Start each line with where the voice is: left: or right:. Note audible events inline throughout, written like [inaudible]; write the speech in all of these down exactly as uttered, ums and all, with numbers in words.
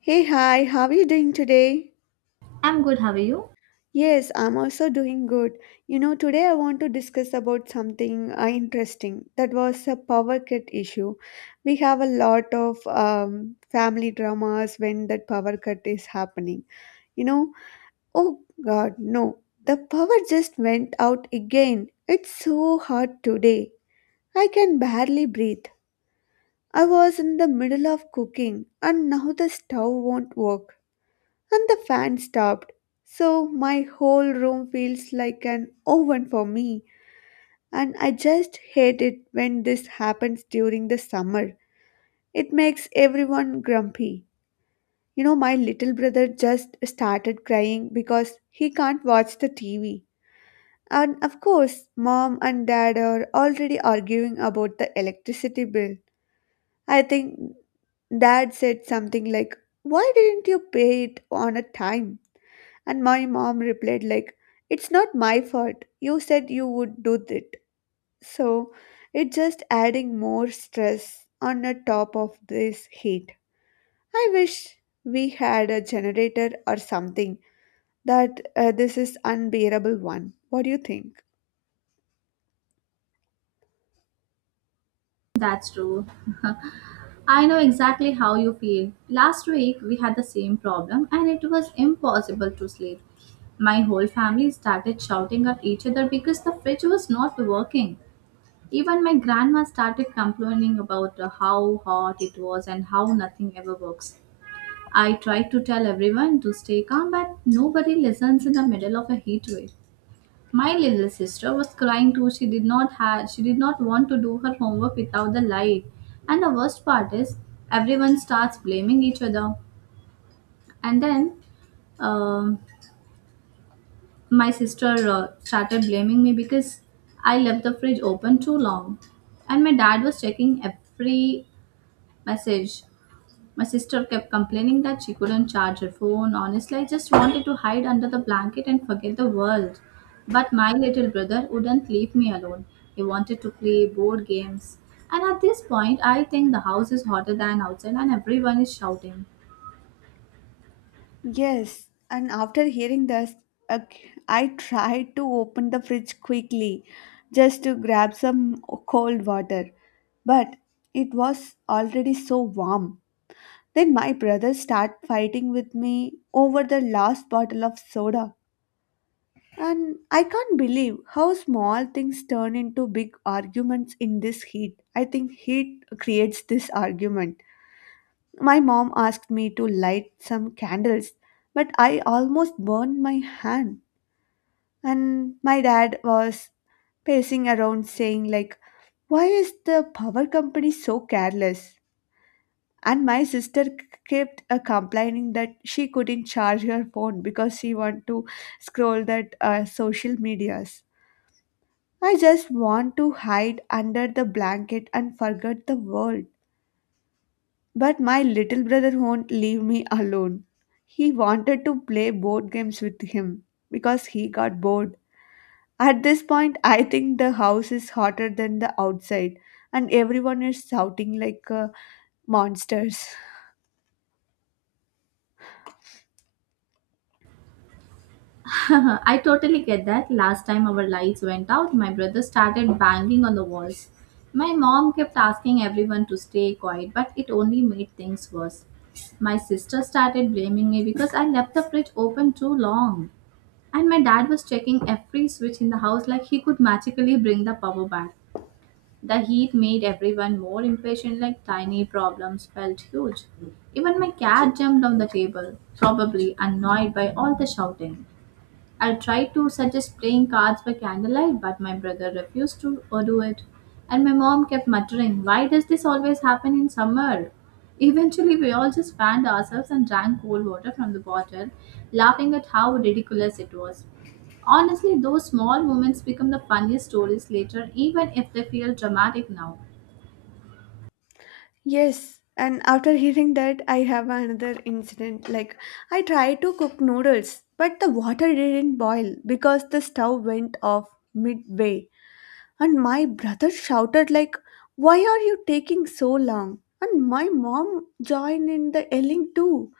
left: Hey, hi, how are you doing today?
right: I'm good, how are you?
left: Yes, I'm also doing good. You know, today I want to discuss about something uh, interesting. That was a power cut issue. We have a lot of um, family dramas when that power cut is happening. You know, oh God, no, the power just went out again. It's so hot today. I can barely breathe. I was in the middle of cooking and now the stove won't work. And the fan stopped. So my whole room feels like an oven for me, and I just hate it when this happens during the summer. It makes everyone grumpy. You know, my little brother just started crying because he can't watch the T V. And of course, mom and dad are already arguing about the electricity bill. I think dad said something like, "Why didn't you pay it on a time?" And my mom replied like, "It's not my fault. You said you would do it." So, it's just adding more stress on the top of this heat. I wish we had a generator or something that uh, this is unbearable one. What do you think?
right: That's true. [laughs] I know exactly how you feel. Last week we had the same problem and it was impossible to sleep. My whole family started shouting at each other because the fridge was not working. Even my grandma started complaining about uh, how hot it was and how nothing ever works. I tried to tell everyone to stay calm, but nobody listens in the middle of a heat wave. My little sister was crying too. She did not have she did not want to do her homework without the light. And the worst part is everyone starts blaming each other. And then um, my sister uh, started blaming me because I left the fridge open too long. And my dad was checking every message. My sister kept complaining that she couldn't charge her phone. Honestly, I just wanted to hide under the blanket and forget the world. But my little brother wouldn't leave me alone. He wanted to play board games. And at this point, I think the house is hotter than outside and everyone is shouting.
left: Yes, and after hearing this, uh, I tried to open the fridge quickly just to grab some cold water, but it was already so warm. Then my brothers start fighting with me over the last bottle of soda. And I can't believe how small things turn into big arguments in this heat. I think heat creates this argument. My mom asked me to light some candles, but I almost burned my hand. And my dad was pacing around saying like, "Why is the power company so careless?" And my sister k- kept uh, complaining that she couldn't charge her phone because she wanted to scroll that uh, social medias. I just want to hide under the blanket and forget the world. But my little brother won't leave me alone. He wanted to play board games with him because he got bored. At this point, I think the house is hotter than the outside, and everyone is shouting like uh, monsters.
right: [laughs] I totally get that. Last time our lights went out, my brother started banging on the walls. My mom kept asking everyone to stay quiet, but it only made things worse. My sister started blaming me because I left the fridge open too long. And my dad was checking every switch in the house like he could magically bring the power back. The heat made everyone more impatient, like tiny problems felt huge. Even my cat jumped on the table, probably annoyed by all the shouting. I tried to suggest playing cards by candlelight, but my brother refused to uh, do it. And my mom kept muttering, "Why does this always happen in summer?" [laughs] Eventually, we all just fanned ourselves and drank cold water from the bottle, laughing at how ridiculous it was. Honestly, those small moments become the funniest stories later, even if they feel dramatic now.
left: Yes, and after hearing that, I have another incident. Like, I tried to cook noodles, but the water didn't boil because the stove went off midway. And my brother shouted, like, "Why are you taking so long?" And my mom joined in the yelling too.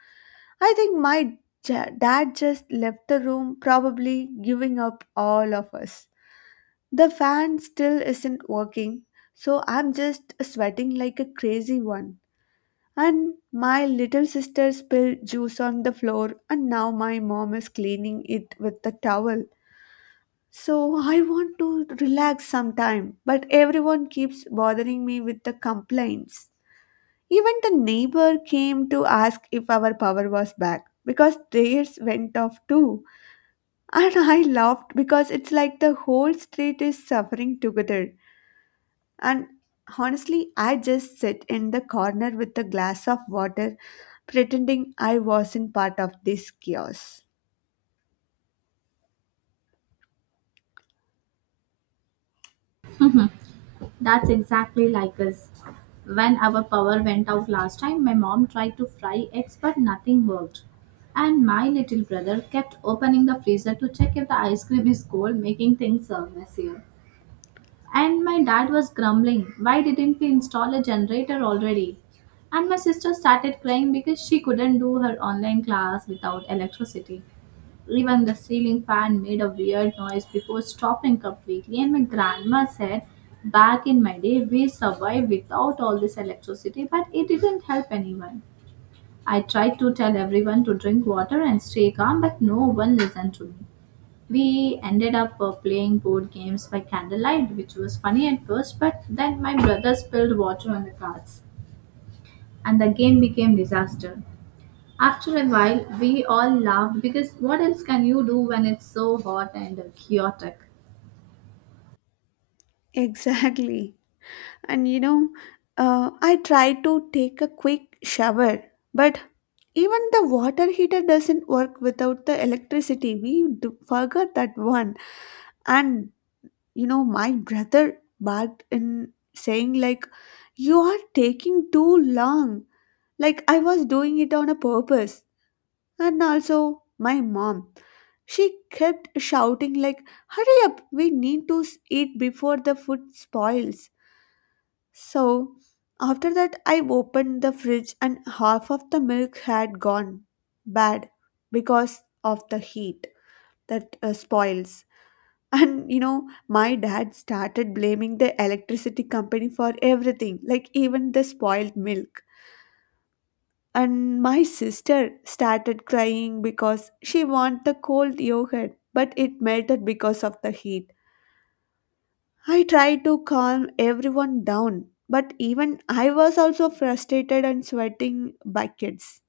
left: I think my ja- dad just left the room, probably giving up all of us. The fan still isn't working, so I'm just sweating like a crazy one. And my little sister spilled juice on the floor, and now my mom is cleaning it with the towel. So I want to relax sometime, but everyone keeps bothering me with the complaints. Even the neighbor came to ask if our power was back because theirs went off too. And I laughed because it's like the whole street is suffering together. And honestly, I just sit in the corner with a glass of water, pretending I wasn't part of this chaos.
right: That's exactly like us. When our power went out last time, my mom tried to fry eggs but nothing worked. And my little brother kept opening the freezer to check if the ice cream is cold, making things uh, messier. And my dad was grumbling, "Why didn't we install a generator already?" And my sister started crying because she couldn't do her online class without electricity. Even the ceiling fan made a weird noise before stopping completely, and my grandma said, "Back in my day, we survived without all this electricity," but it didn't help anyone. I tried to tell everyone to drink water and stay calm, but no one listened to me. We ended up uh, playing board games by candlelight, which was funny at first, but then my brother spilled water on the cards, and the game became disaster. After a while, we all laughed because what else can you do when it's so hot and uh, chaotic?
left: [laughs] Exactly. And you know, uh, I try to take a quick shower, but even the water heater doesn't work without the electricity. We do forgot that one. And you know, my brother barked in saying, like, "You are taking too long." Like, I was doing it on a purpose. And also, my mom. She kept shouting, like, "Hurry up, we need to s- eat before the food spoils." So, after that, I opened the fridge and half of the milk had gone bad because of the heat that uh, spoils. And you know, my dad started blaming the electricity company for everything, like even the spoiled milk. And my sister started crying because she wanted the cold yogurt, but it melted because of the heat. I tried to calm everyone down, but even I was also frustrated and sweating buckets.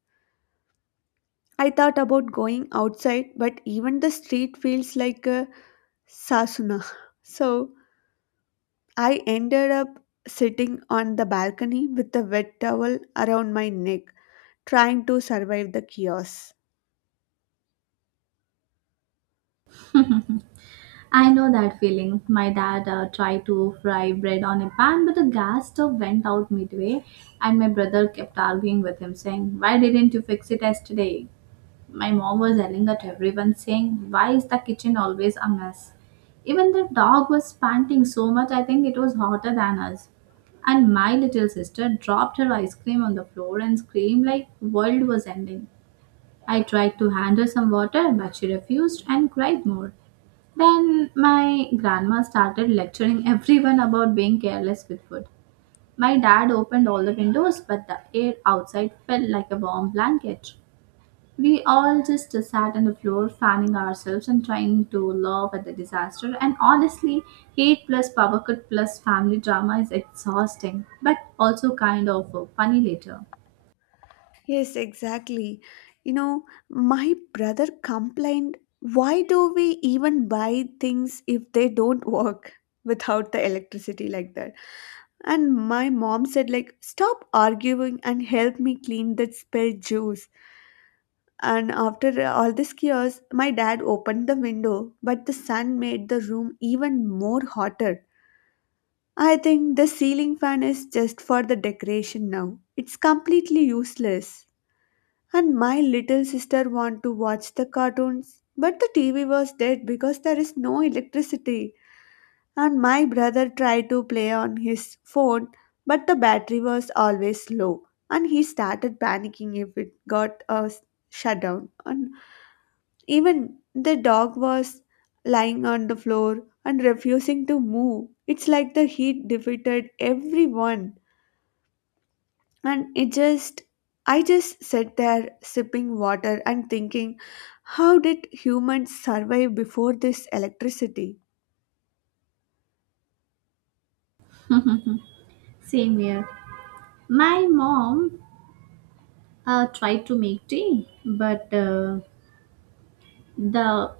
left: I thought about going outside, but even the street feels like a sasuna. So I ended up sitting on the balcony with a wet towel around my neck, trying to survive the chaos.
right: I know that feeling. My dad uh, tried to fry bread on a pan, but the gas stove went out midway, and my brother kept arguing with him, saying, "Why didn't you fix it yesterday?" My mom was yelling at everyone, saying, "Why is the kitchen always a mess?" Even the dog was panting so much, I think it was hotter than us. And my little sister dropped her ice cream on the floor and screamed like world was ending. I tried to hand her some water, but she refused and cried more. Then my grandma started lecturing everyone about being careless with food. My dad opened all the windows, but the air outside felt like a warm blanket. We all just sat on the floor, fanning ourselves and trying to laugh at the disaster. And honestly, hate plus power cut plus family drama is exhausting, but also kind of uh, funny later.
left: Yes, exactly. You know, my brother complained, "Why do we even buy things if they don't [laughs] work without the electricity like that?" And my mom said like, "Stop arguing and help me clean that spilled juice." And after all this chaos, my dad opened the window, but the sun made the room even more hotter. I think the ceiling fan is just for the decoration now. It's completely useless. And my little sister want to watch the cartoons, but the T V was dead because there is no electricity. And my brother tried to play on his phone, but the battery was always low. And he started panicking if it got a s- shutdown. And even the dog was lying on the floor and refusing to move. It's like the heat defeated everyone. And it just I just sat there sipping water and thinking, how did humans survive before this electricity?
right: [laughs] Same here. My mom uh, tried to make tea, but uh, the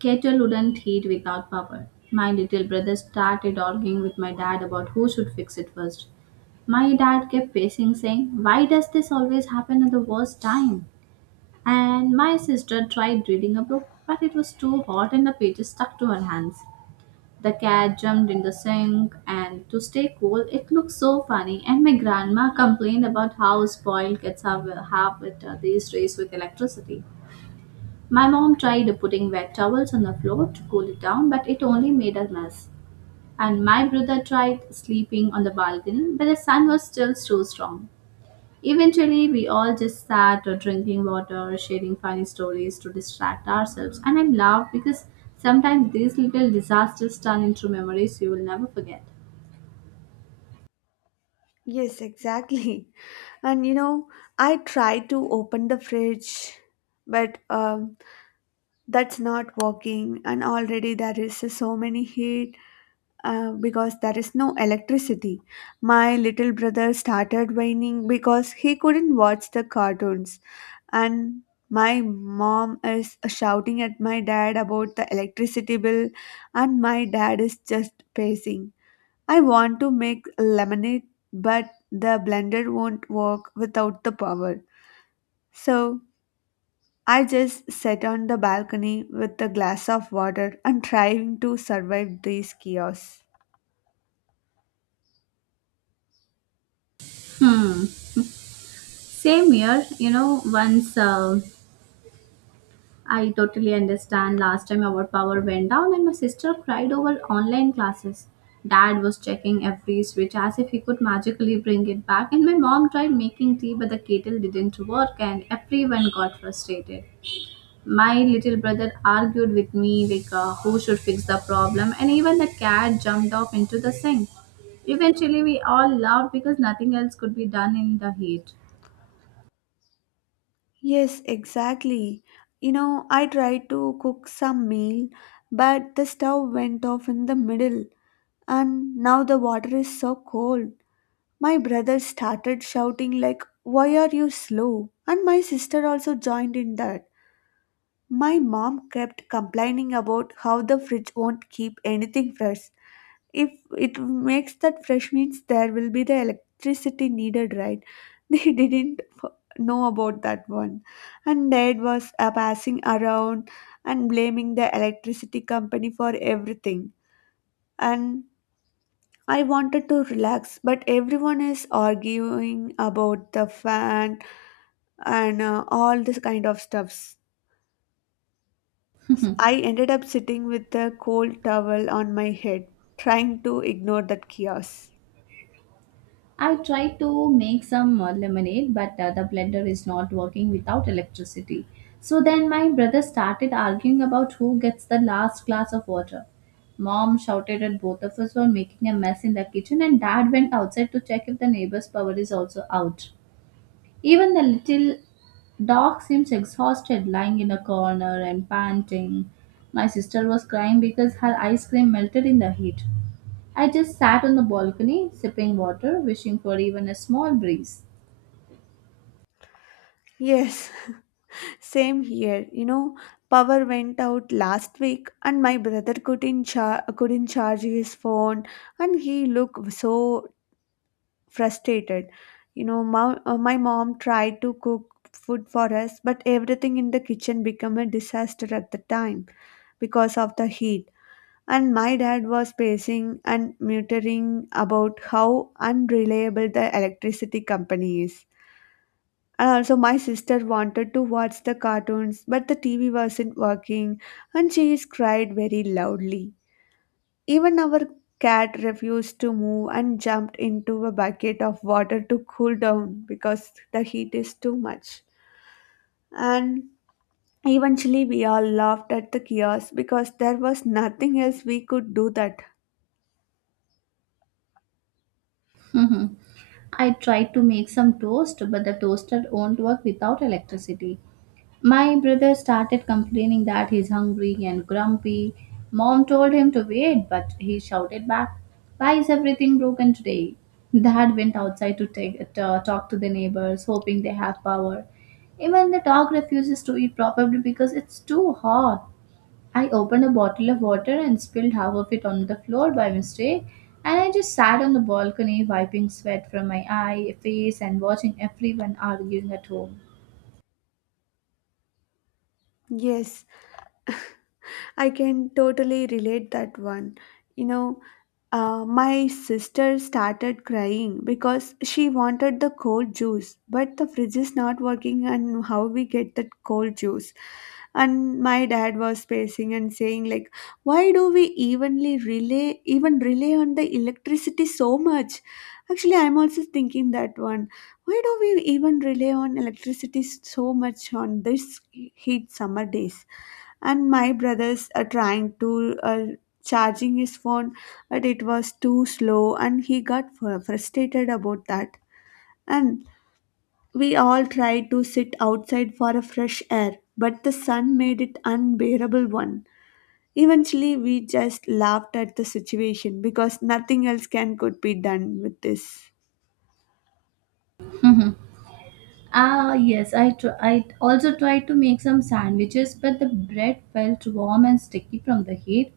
right: kettle wouldn't heat without power. My little brother started arguing with my dad about who should fix it first. My dad kept pacing, saying, "Why does this always happen at the worst time?" And my sister tried reading a book, but it was too hot and the pages stuck to her hands. The cat jumped in the sink, and to stay cool, it looked so funny. And my grandma complained about how spoiled kids have, have with uh, these days with electricity. My mom tried putting wet towels on the floor to cool it down, but it only made a mess. And my brother tried sleeping on the balcony, but the sun was still too strong. Eventually, we all just sat uh, drinking water, sharing funny stories to distract ourselves, and I laughed because sometimes these little disasters turn into memories you will never forget.
left: Yes, exactly. [laughs] And you know, I tried to open the fridge, but um, that's not working, and already there is so many heat uh, because there is no electricity. My little brother started whining because he couldn't watch the cartoons, and my mom is shouting at my dad about the electricity bill, and my dad is just pacing. I want to make lemonade, but the blender won't work without the power. So I just sit on the balcony with a glass of water and trying to survive these chaos.
right: Hmm. Same here, you know, once uh, I totally understand. Last time our power went down and my sister cried over online classes. Dad was checking every switch as if he could magically bring it back, and my mom tried making tea, but the kettle didn't work, and everyone got frustrated. My little brother argued with me, like uh, who should fix the problem, and even the cat jumped off into the sink. Eventually, we all laughed because nothing else could be done in the heat.
left: Yes, exactly. You know, I tried to cook some meal, but the stove went off in the middle, and now the water is so cold. My brother started shouting like, "Why are you slow?" And my sister also joined in that. My mom kept complaining about how the fridge won't keep anything fresh. If it makes that fresh means there will be the electricity needed, right? [laughs] They didn't f- know about that one. And dad was uh, passing around and blaming the electricity company for everything. And I wanted to relax, but everyone is arguing about the fan and uh, all this kind of stuffs. I ended up sitting with a cold towel on my head, trying to ignore that chaos.
right: I tried to make some uh, lemonade, but uh, the blender is not working without electricity. So then my brother started arguing about who gets the last glass of water. Mom shouted at both of us for making a mess in the kitchen, and dad went outside to check if the neighbor's power is also out. Even the little dog seems exhausted, lying in a corner and panting. My sister was crying because her ice cream melted in the heat. I just sat on the balcony, sipping water, wishing for even a small breeze.
left: Yes, [laughs] same here. You know, power went out last week, and my brother couldn't char- couldn't charge his phone, and he looked so frustrated. You know, my, uh, my mom tried to cook food for us, but everything in the kitchen became a disaster at the time because of the heat. And my dad was pacing and muttering about how unreliable the electricity company is. And also, my sister wanted to watch the cartoons, but the T V wasn't working, and she cried very loudly. Even our cat refused to move and jumped into a bucket of water to cool down because the heat is too much. And eventually, we all laughed at the chaos because there was nothing else we could do that.
right: Mhm. I tried to make some toast, but the toaster won't work without electricity. My brother started complaining that he's hungry and grumpy. Mom told him to wait, but he shouted back, "Why is everything broken today?" Dad went outside to take, to uh, talk to the neighbors, hoping they have power. Even the dog refuses to eat, probably because it's too hot. I opened a bottle of water and spilled half of it on the floor by mistake, and I just sat on the balcony wiping sweat from my eye, face, and watching everyone arguing at home.
left: Yes, I can totally relate that one. You know, Uh, my sister started crying because she wanted the cold juice, but the fridge is not working, and how we get that cold juice? And my dad was pacing and saying like, "Why do we evenly relay even rely on the electricity so much?" Actually, I'm also thinking that one. Why do we even rely on electricity so much on this heat summer days? And my brothers are trying to uh, charging his phone, but it was too slow and he got fr- frustrated about that. And we all tried to sit outside for a fresh air, but the sun made it unbearable one. Eventually, we just laughed at the situation because nothing else can could be done with this.
right: [laughs] Ah, yes, I, tr- I also tried to make some sandwiches, but the bread felt warm and sticky from the heat.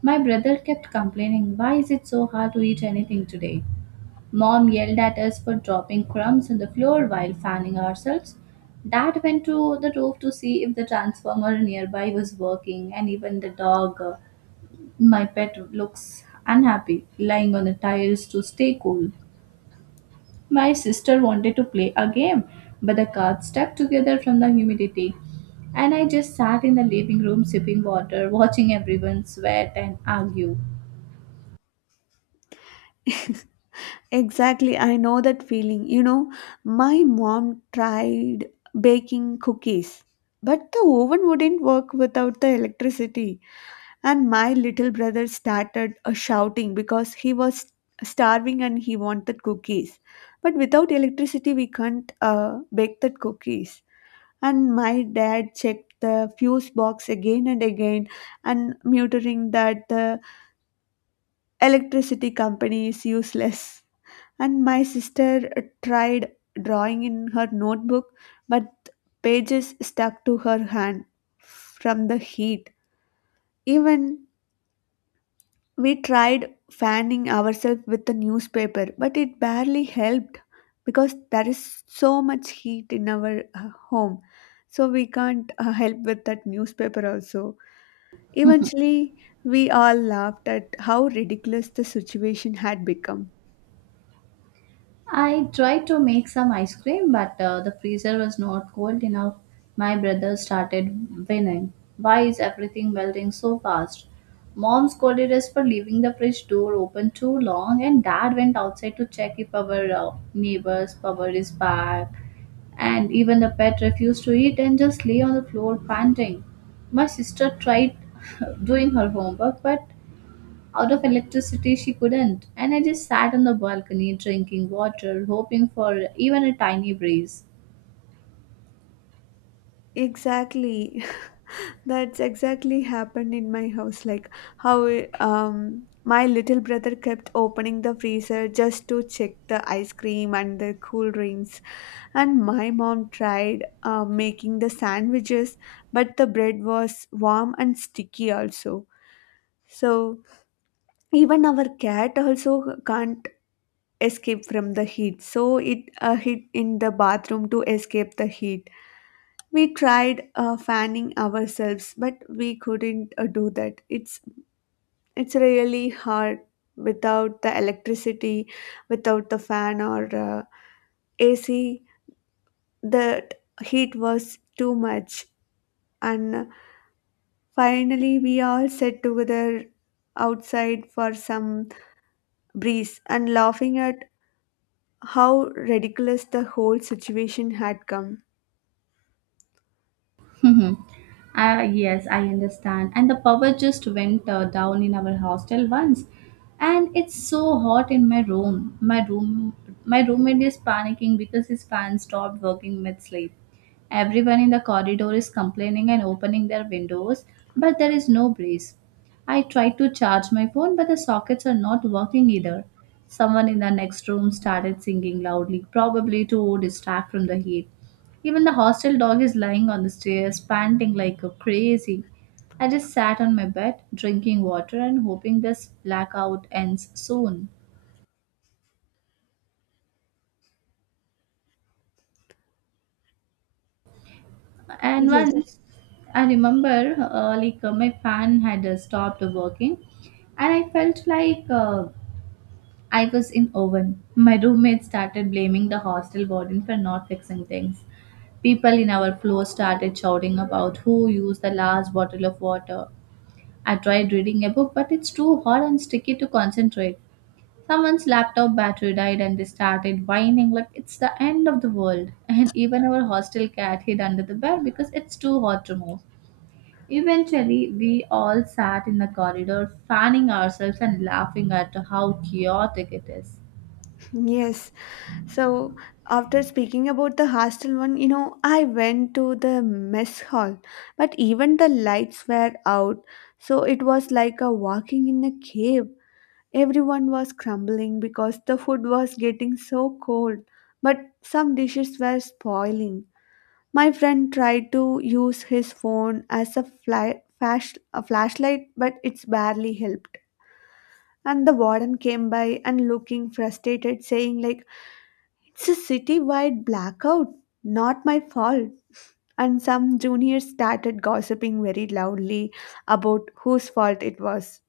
right: My brother kept complaining, "Why is it so hard to eat anything today?" Mom yelled at us for dropping crumbs on the floor while fanning ourselves. Dad went to the roof to see if the transformer nearby was working, and even the dog, uh, my pet, looks unhappy, lying on the tiles to stay cool. My sister wanted to play a game, but the cards stuck together from the humidity, and I just sat in the living room sipping water, watching everyone sweat and argue.
left: Exactly, I know that feeling. You know, my mom tried baking cookies, but the oven wouldn't work without the electricity. And my little brother started uh, shouting because he was starving and he wanted cookies, but without electricity we can't uh, bake the cookies. And my dad checked the fuse box again and again, and muttering that the electricity company is useless. And my sister uh, tried drawing in her notebook, but pages stuck to her hand from the heat. Even we tried fanning ourselves with a newspaper, but it barely helped because there is so much heat in our uh, home. So we can't uh, help with that newspaper also. Eventually, we all laughed at how ridiculous the situation had become.
right: I tried to make some ice cream, but uh, the freezer was not cold enough. My brother started whining. "Why is everything melting so fast?" Mom scolded us for leaving the fridge door open too long, and dad went outside to check if our uh, neighbor's power is back. And even the pet refused to eat and just lay on the floor panting. My sister tried [laughs] doing her homework, but out of electricity, she couldn't. And I just sat on the balcony drinking water, hoping for even a tiny breeze.
left: Exactly. [laughs] That's exactly happened in my house. Like how um my little brother kept opening the freezer just to check the ice cream and the cool drinks. And my mom tried uh, making the sandwiches, but the bread was warm and sticky also. So even our cat also can't escape from the heat. So it uh, hid in the bathroom to escape the heat. We tried uh, fanning ourselves, but we couldn't uh, do that. It's it's really hard without the electricity, without the fan or uh, A C. The heat was too much and finally, we all sat together outside for some breeze and laughing at how ridiculous the whole situation had come.
right: Mhm. Uh, yes, I understand. And the power just went uh, down in our hostel once, and it's so hot in my room. My room, my roommate is panicking because his fan stopped working mid sleep. Everyone in the corridor is complaining and opening their windows, but there is no breeze. I tried to charge my phone, but the sockets are not working either. Someone in the next room started singing loudly, probably to distract from the heat. Even the hostel dog is lying on the stairs, panting like a crazy. I just sat on my bed, drinking water and hoping this blackout ends soon. And
left: Yes,
right: once I remember, uh, like uh, my fan had uh, stopped working, and I felt like uh, I was in oven. My roommate started blaming the hostel warden for not fixing things. People in our floor started shouting about who used the last bottle of water. I tried reading a book, but it's too hot and sticky to concentrate. Someone's laptop battery died and they started whining like it's the end of the world. [laughs] And even our hostel cat hid under the bed because it's too hot to move. Eventually, we all sat in the corridor, fanning ourselves and laughing at how chaotic it is.
left: yes. So, after speaking about the hostel one, you know, I went to the mess hall, but even the lights were out, so it was like a walking in a cave. Everyone was crumbling because the food was getting so cold, but some dishes were spoiling. My friend tried to use his phone as a fly, flash, a flashlight, but it's barely helped. And the warden came by and looking frustrated, saying like, "It's a city-wide blackout, not my fault." And some juniors started gossiping very loudly about whose fault it was.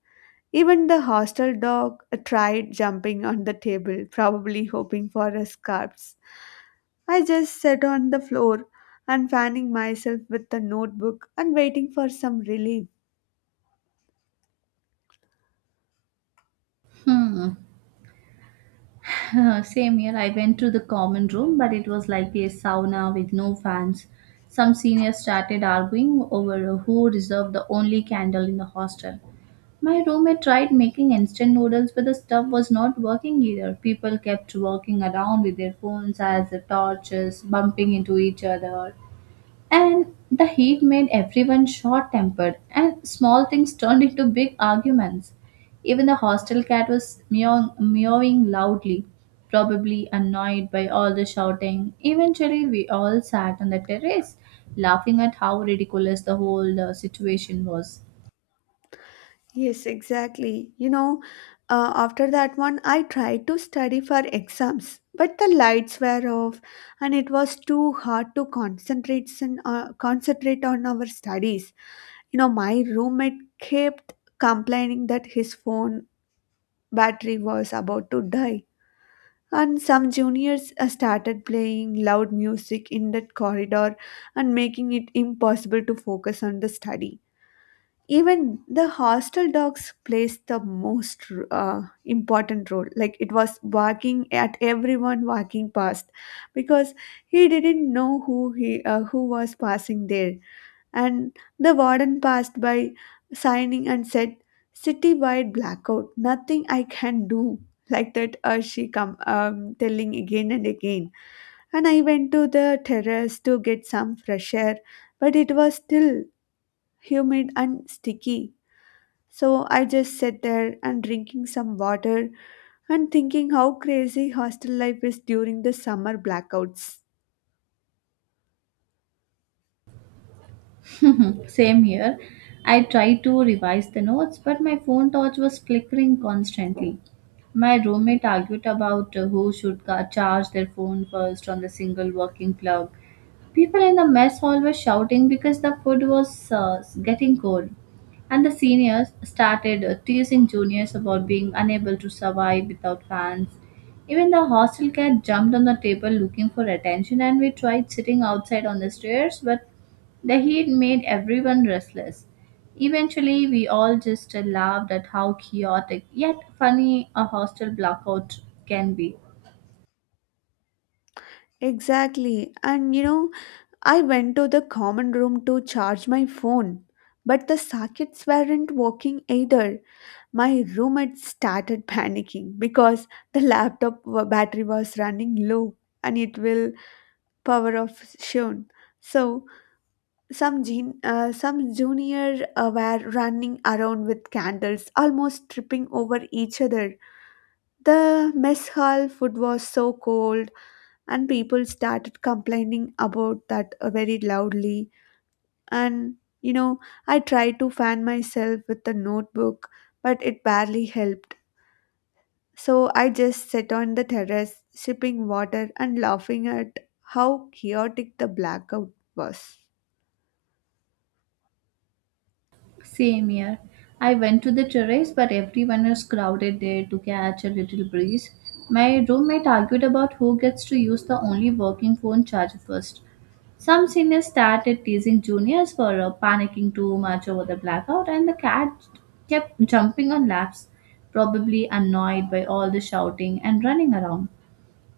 left: Even the hostel dog tried jumping on the table, probably hoping for a scarps. I just sat on the floor and fanning myself with the notebook and waiting for some relief.
right: Hmm. [laughs] Same year, I went to the common room, but it was like a sauna with no fans. Some seniors started arguing over who deserved the only candle in the hostel. My roommate tried making instant noodles, but the stuff was not working either. People kept walking around with their phones as the torches, bumping into each other. And the heat made everyone short tempered, and small things turned into big arguments. Even the hostel cat was meowing, meowing loudly, probably annoyed by all the shouting. Eventually, we all sat on the terrace, laughing at how ridiculous the whole uh, situation was.
left: Yes, exactly. You know, uh, after that one, I tried to study for exams, but the lights were off, and it was too hard to concentrate on, uh, concentrate on our studies. You know, my roommate kept complaining that his phone battery was about to die, and some juniors uh, started playing loud music in that corridor and making it impossible to focus on the study. Even the hostel dogs plays the most uh, important role. Like it was barking at everyone walking past, because he didn't know who he uh, who was passing there, and the warden passed by signing and said, citywide blackout, nothing I can do, like that. Uh, she come um, telling again and again, and I went to the terrace to get some fresh air, but it was still humid and sticky. So I just sat there and drinking some water and thinking how crazy hostel life is during the summer blackouts.
right: [laughs] Same here. I tried to revise the notes, but my phone torch was flickering constantly. My roommate argued about uh, who should ca- charge their phone first on the single working plug. People in the mess hall were shouting because the food was uh, getting cold, and the seniors started uh, teasing juniors about being unable to survive without fans. Even the hostel cat jumped on the table looking for attention, and we tried sitting outside on the stairs, but the heat made everyone restless. Eventually, we all just laughed at how chaotic yet funny a hostel blackout can be.
left: Exactly, and you know, I went to the common room to charge my phone, but the sockets weren't working either. My roommate started panicking because the laptop wa- battery was running low and it will power off soon. So some gen- uh, some junior uh, were running around with candles, almost tripping over each other. The mess hall food was so cold, and people started complaining about that uh, very loudly, and you know, I tried to fan myself with the notebook, but it barely helped. So I just sat on the terrace sipping water and laughing at how chaotic the blackout was.
right: Same here. I went to the terrace, but everyone was crowded there to catch a little breeze. My roommate argued about who gets to use the only working phone charger first. Some seniors started teasing juniors for uh, panicking too much over the blackout, and the cat kept jumping on laps, probably annoyed by all the shouting and running around.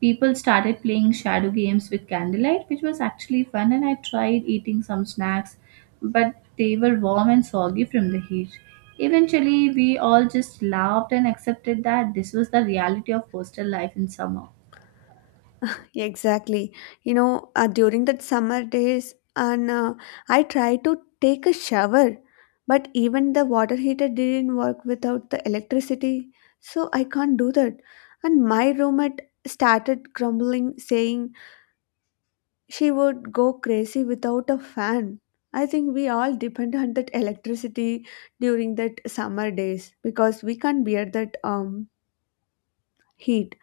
right: People started playing shadow games with candlelight, which was actually fun. And I tried eating some snacks, but they were warm and soggy from the heat. Eventually, we all just laughed and accepted that this was the reality of hostel life in summer.
left: Exactly. You know, uh, during that summer days, and uh, I tried to take a shower, but even the water heater didn't work without the electricity, so I can't do that. And my roommate started grumbling, saying she would go crazy without a fan. I think we all depend on that electricity during that summer days, because we can't bear that um heat.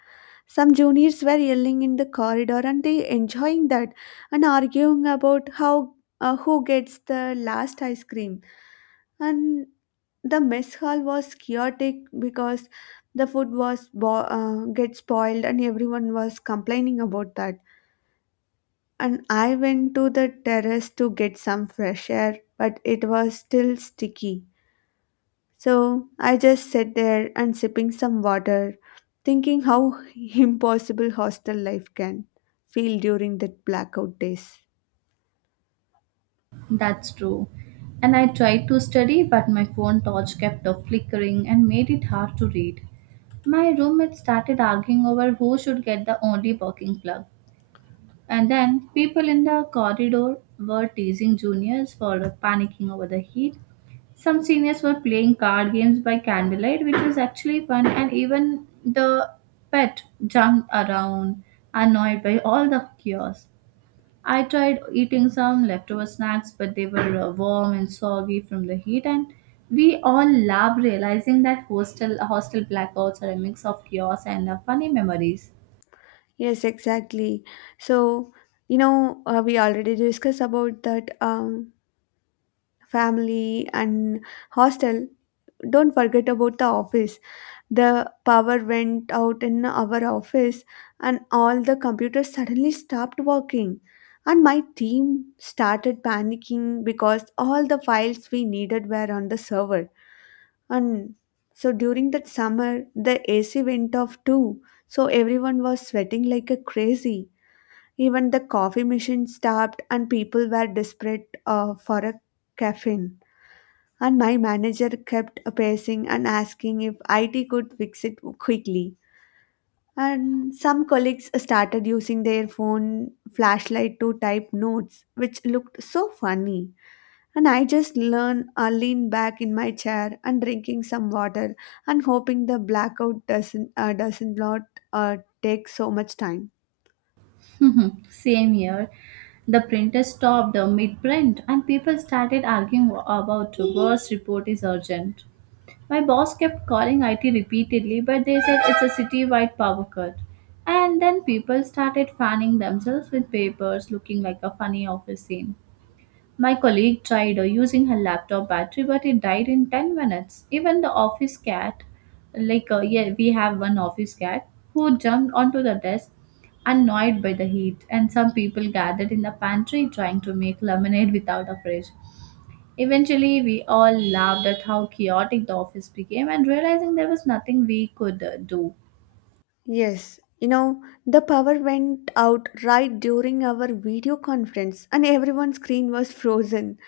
left: Some juniors were yelling in the corridor and they enjoying that and arguing about how uh, who gets the last ice cream. And the mess hall was chaotic because the food was bo- uh, get spoiled and everyone was complaining about that, and I went to the terrace to get some fresh air, but it was still sticky. So I just sat there and sipping some water, thinking how [laughs] impossible hostel life can feel during the blackout days.
right: That's true. And I tried to study, but my phone torch kept on flickering and made it hard to read. My roommate started arguing over who should get the only working plug. And then people in the corridor were teasing juniors for panicking over the heat. Some seniors were playing card games by candlelight, which was actually fun, and even the pet jumped around, annoyed by all the chaos. I tried eating some leftover snacks, but they were uh, warm and soggy from the heat, and we all laughed, realizing that hostel hostel blackouts are a mix of chaos and uh, funny memories.
left: Yes, exactly. So, you know, uh, we already discussed about that um, family and hostel. Don't forget about the office. The power went out in our office, and all the computers suddenly stopped working. And my team started panicking because all the files we needed were on the server. And so during that summer, the A C went off too. So everyone was sweating like a crazy. Even the coffee machine stopped, and people were desperate uh, for a caffeine. And my manager kept pacing and asking if I T could fix it quickly. And some colleagues started using their phone flashlight to type notes, which looked so funny. And I just learn, uh, lean back in my chair and drinking some water and hoping the blackout doesn't uh, doesn't lot uh, take so much time.
right: [laughs] Same here. The printer stopped mid print and people started arguing wa- about worst report is urgent. My boss kept calling I T repeatedly, but they said it's a city-wide power cut. And then people started fanning themselves with papers, looking like a funny office scene. My colleague tried uh, using her laptop battery, but it died in ten minutes. Even the office cat, like, uh, yeah, we have one office cat who jumped onto the desk, annoyed by the heat, and some people gathered in the pantry trying to make lemonade without a fridge. Eventually, we all laughed at how chaotic the office became and realizing there was nothing we could uh, do.
left: Yes, you know, the power went out right during our video conference and everyone's screen was frozen.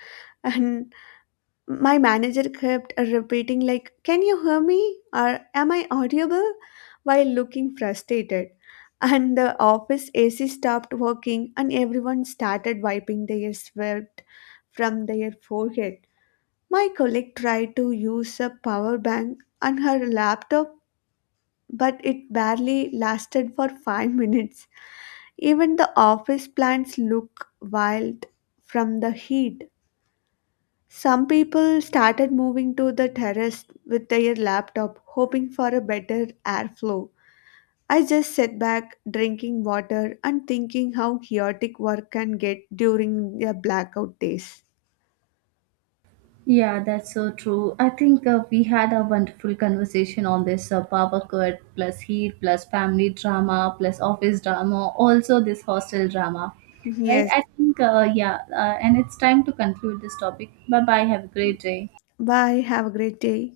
left: And my manager kept repeating like, "Can you hear me?" or "Am I audible?" while looking frustrated. And the office A C stopped working and everyone started wiping their sweat from their forehead. My colleague tried to use a power bank on her laptop, but it barely lasted for five minutes. Even the office plants look wild from the heat. Some people started moving to the terrace with their laptop, hoping for a better airflow. I just sat back, drinking water, and thinking how chaotic work can get during the blackout days.
right: Yeah, that's so true. I think uh, we had a wonderful conversation on this uh, power cut, plus heat, plus family drama, plus office drama, also this hostel drama. Right?
left: Yes,
right: I think, uh, yeah, uh, and it's time to conclude this topic. Bye bye. Have a great day.
left: bye. Have a great day.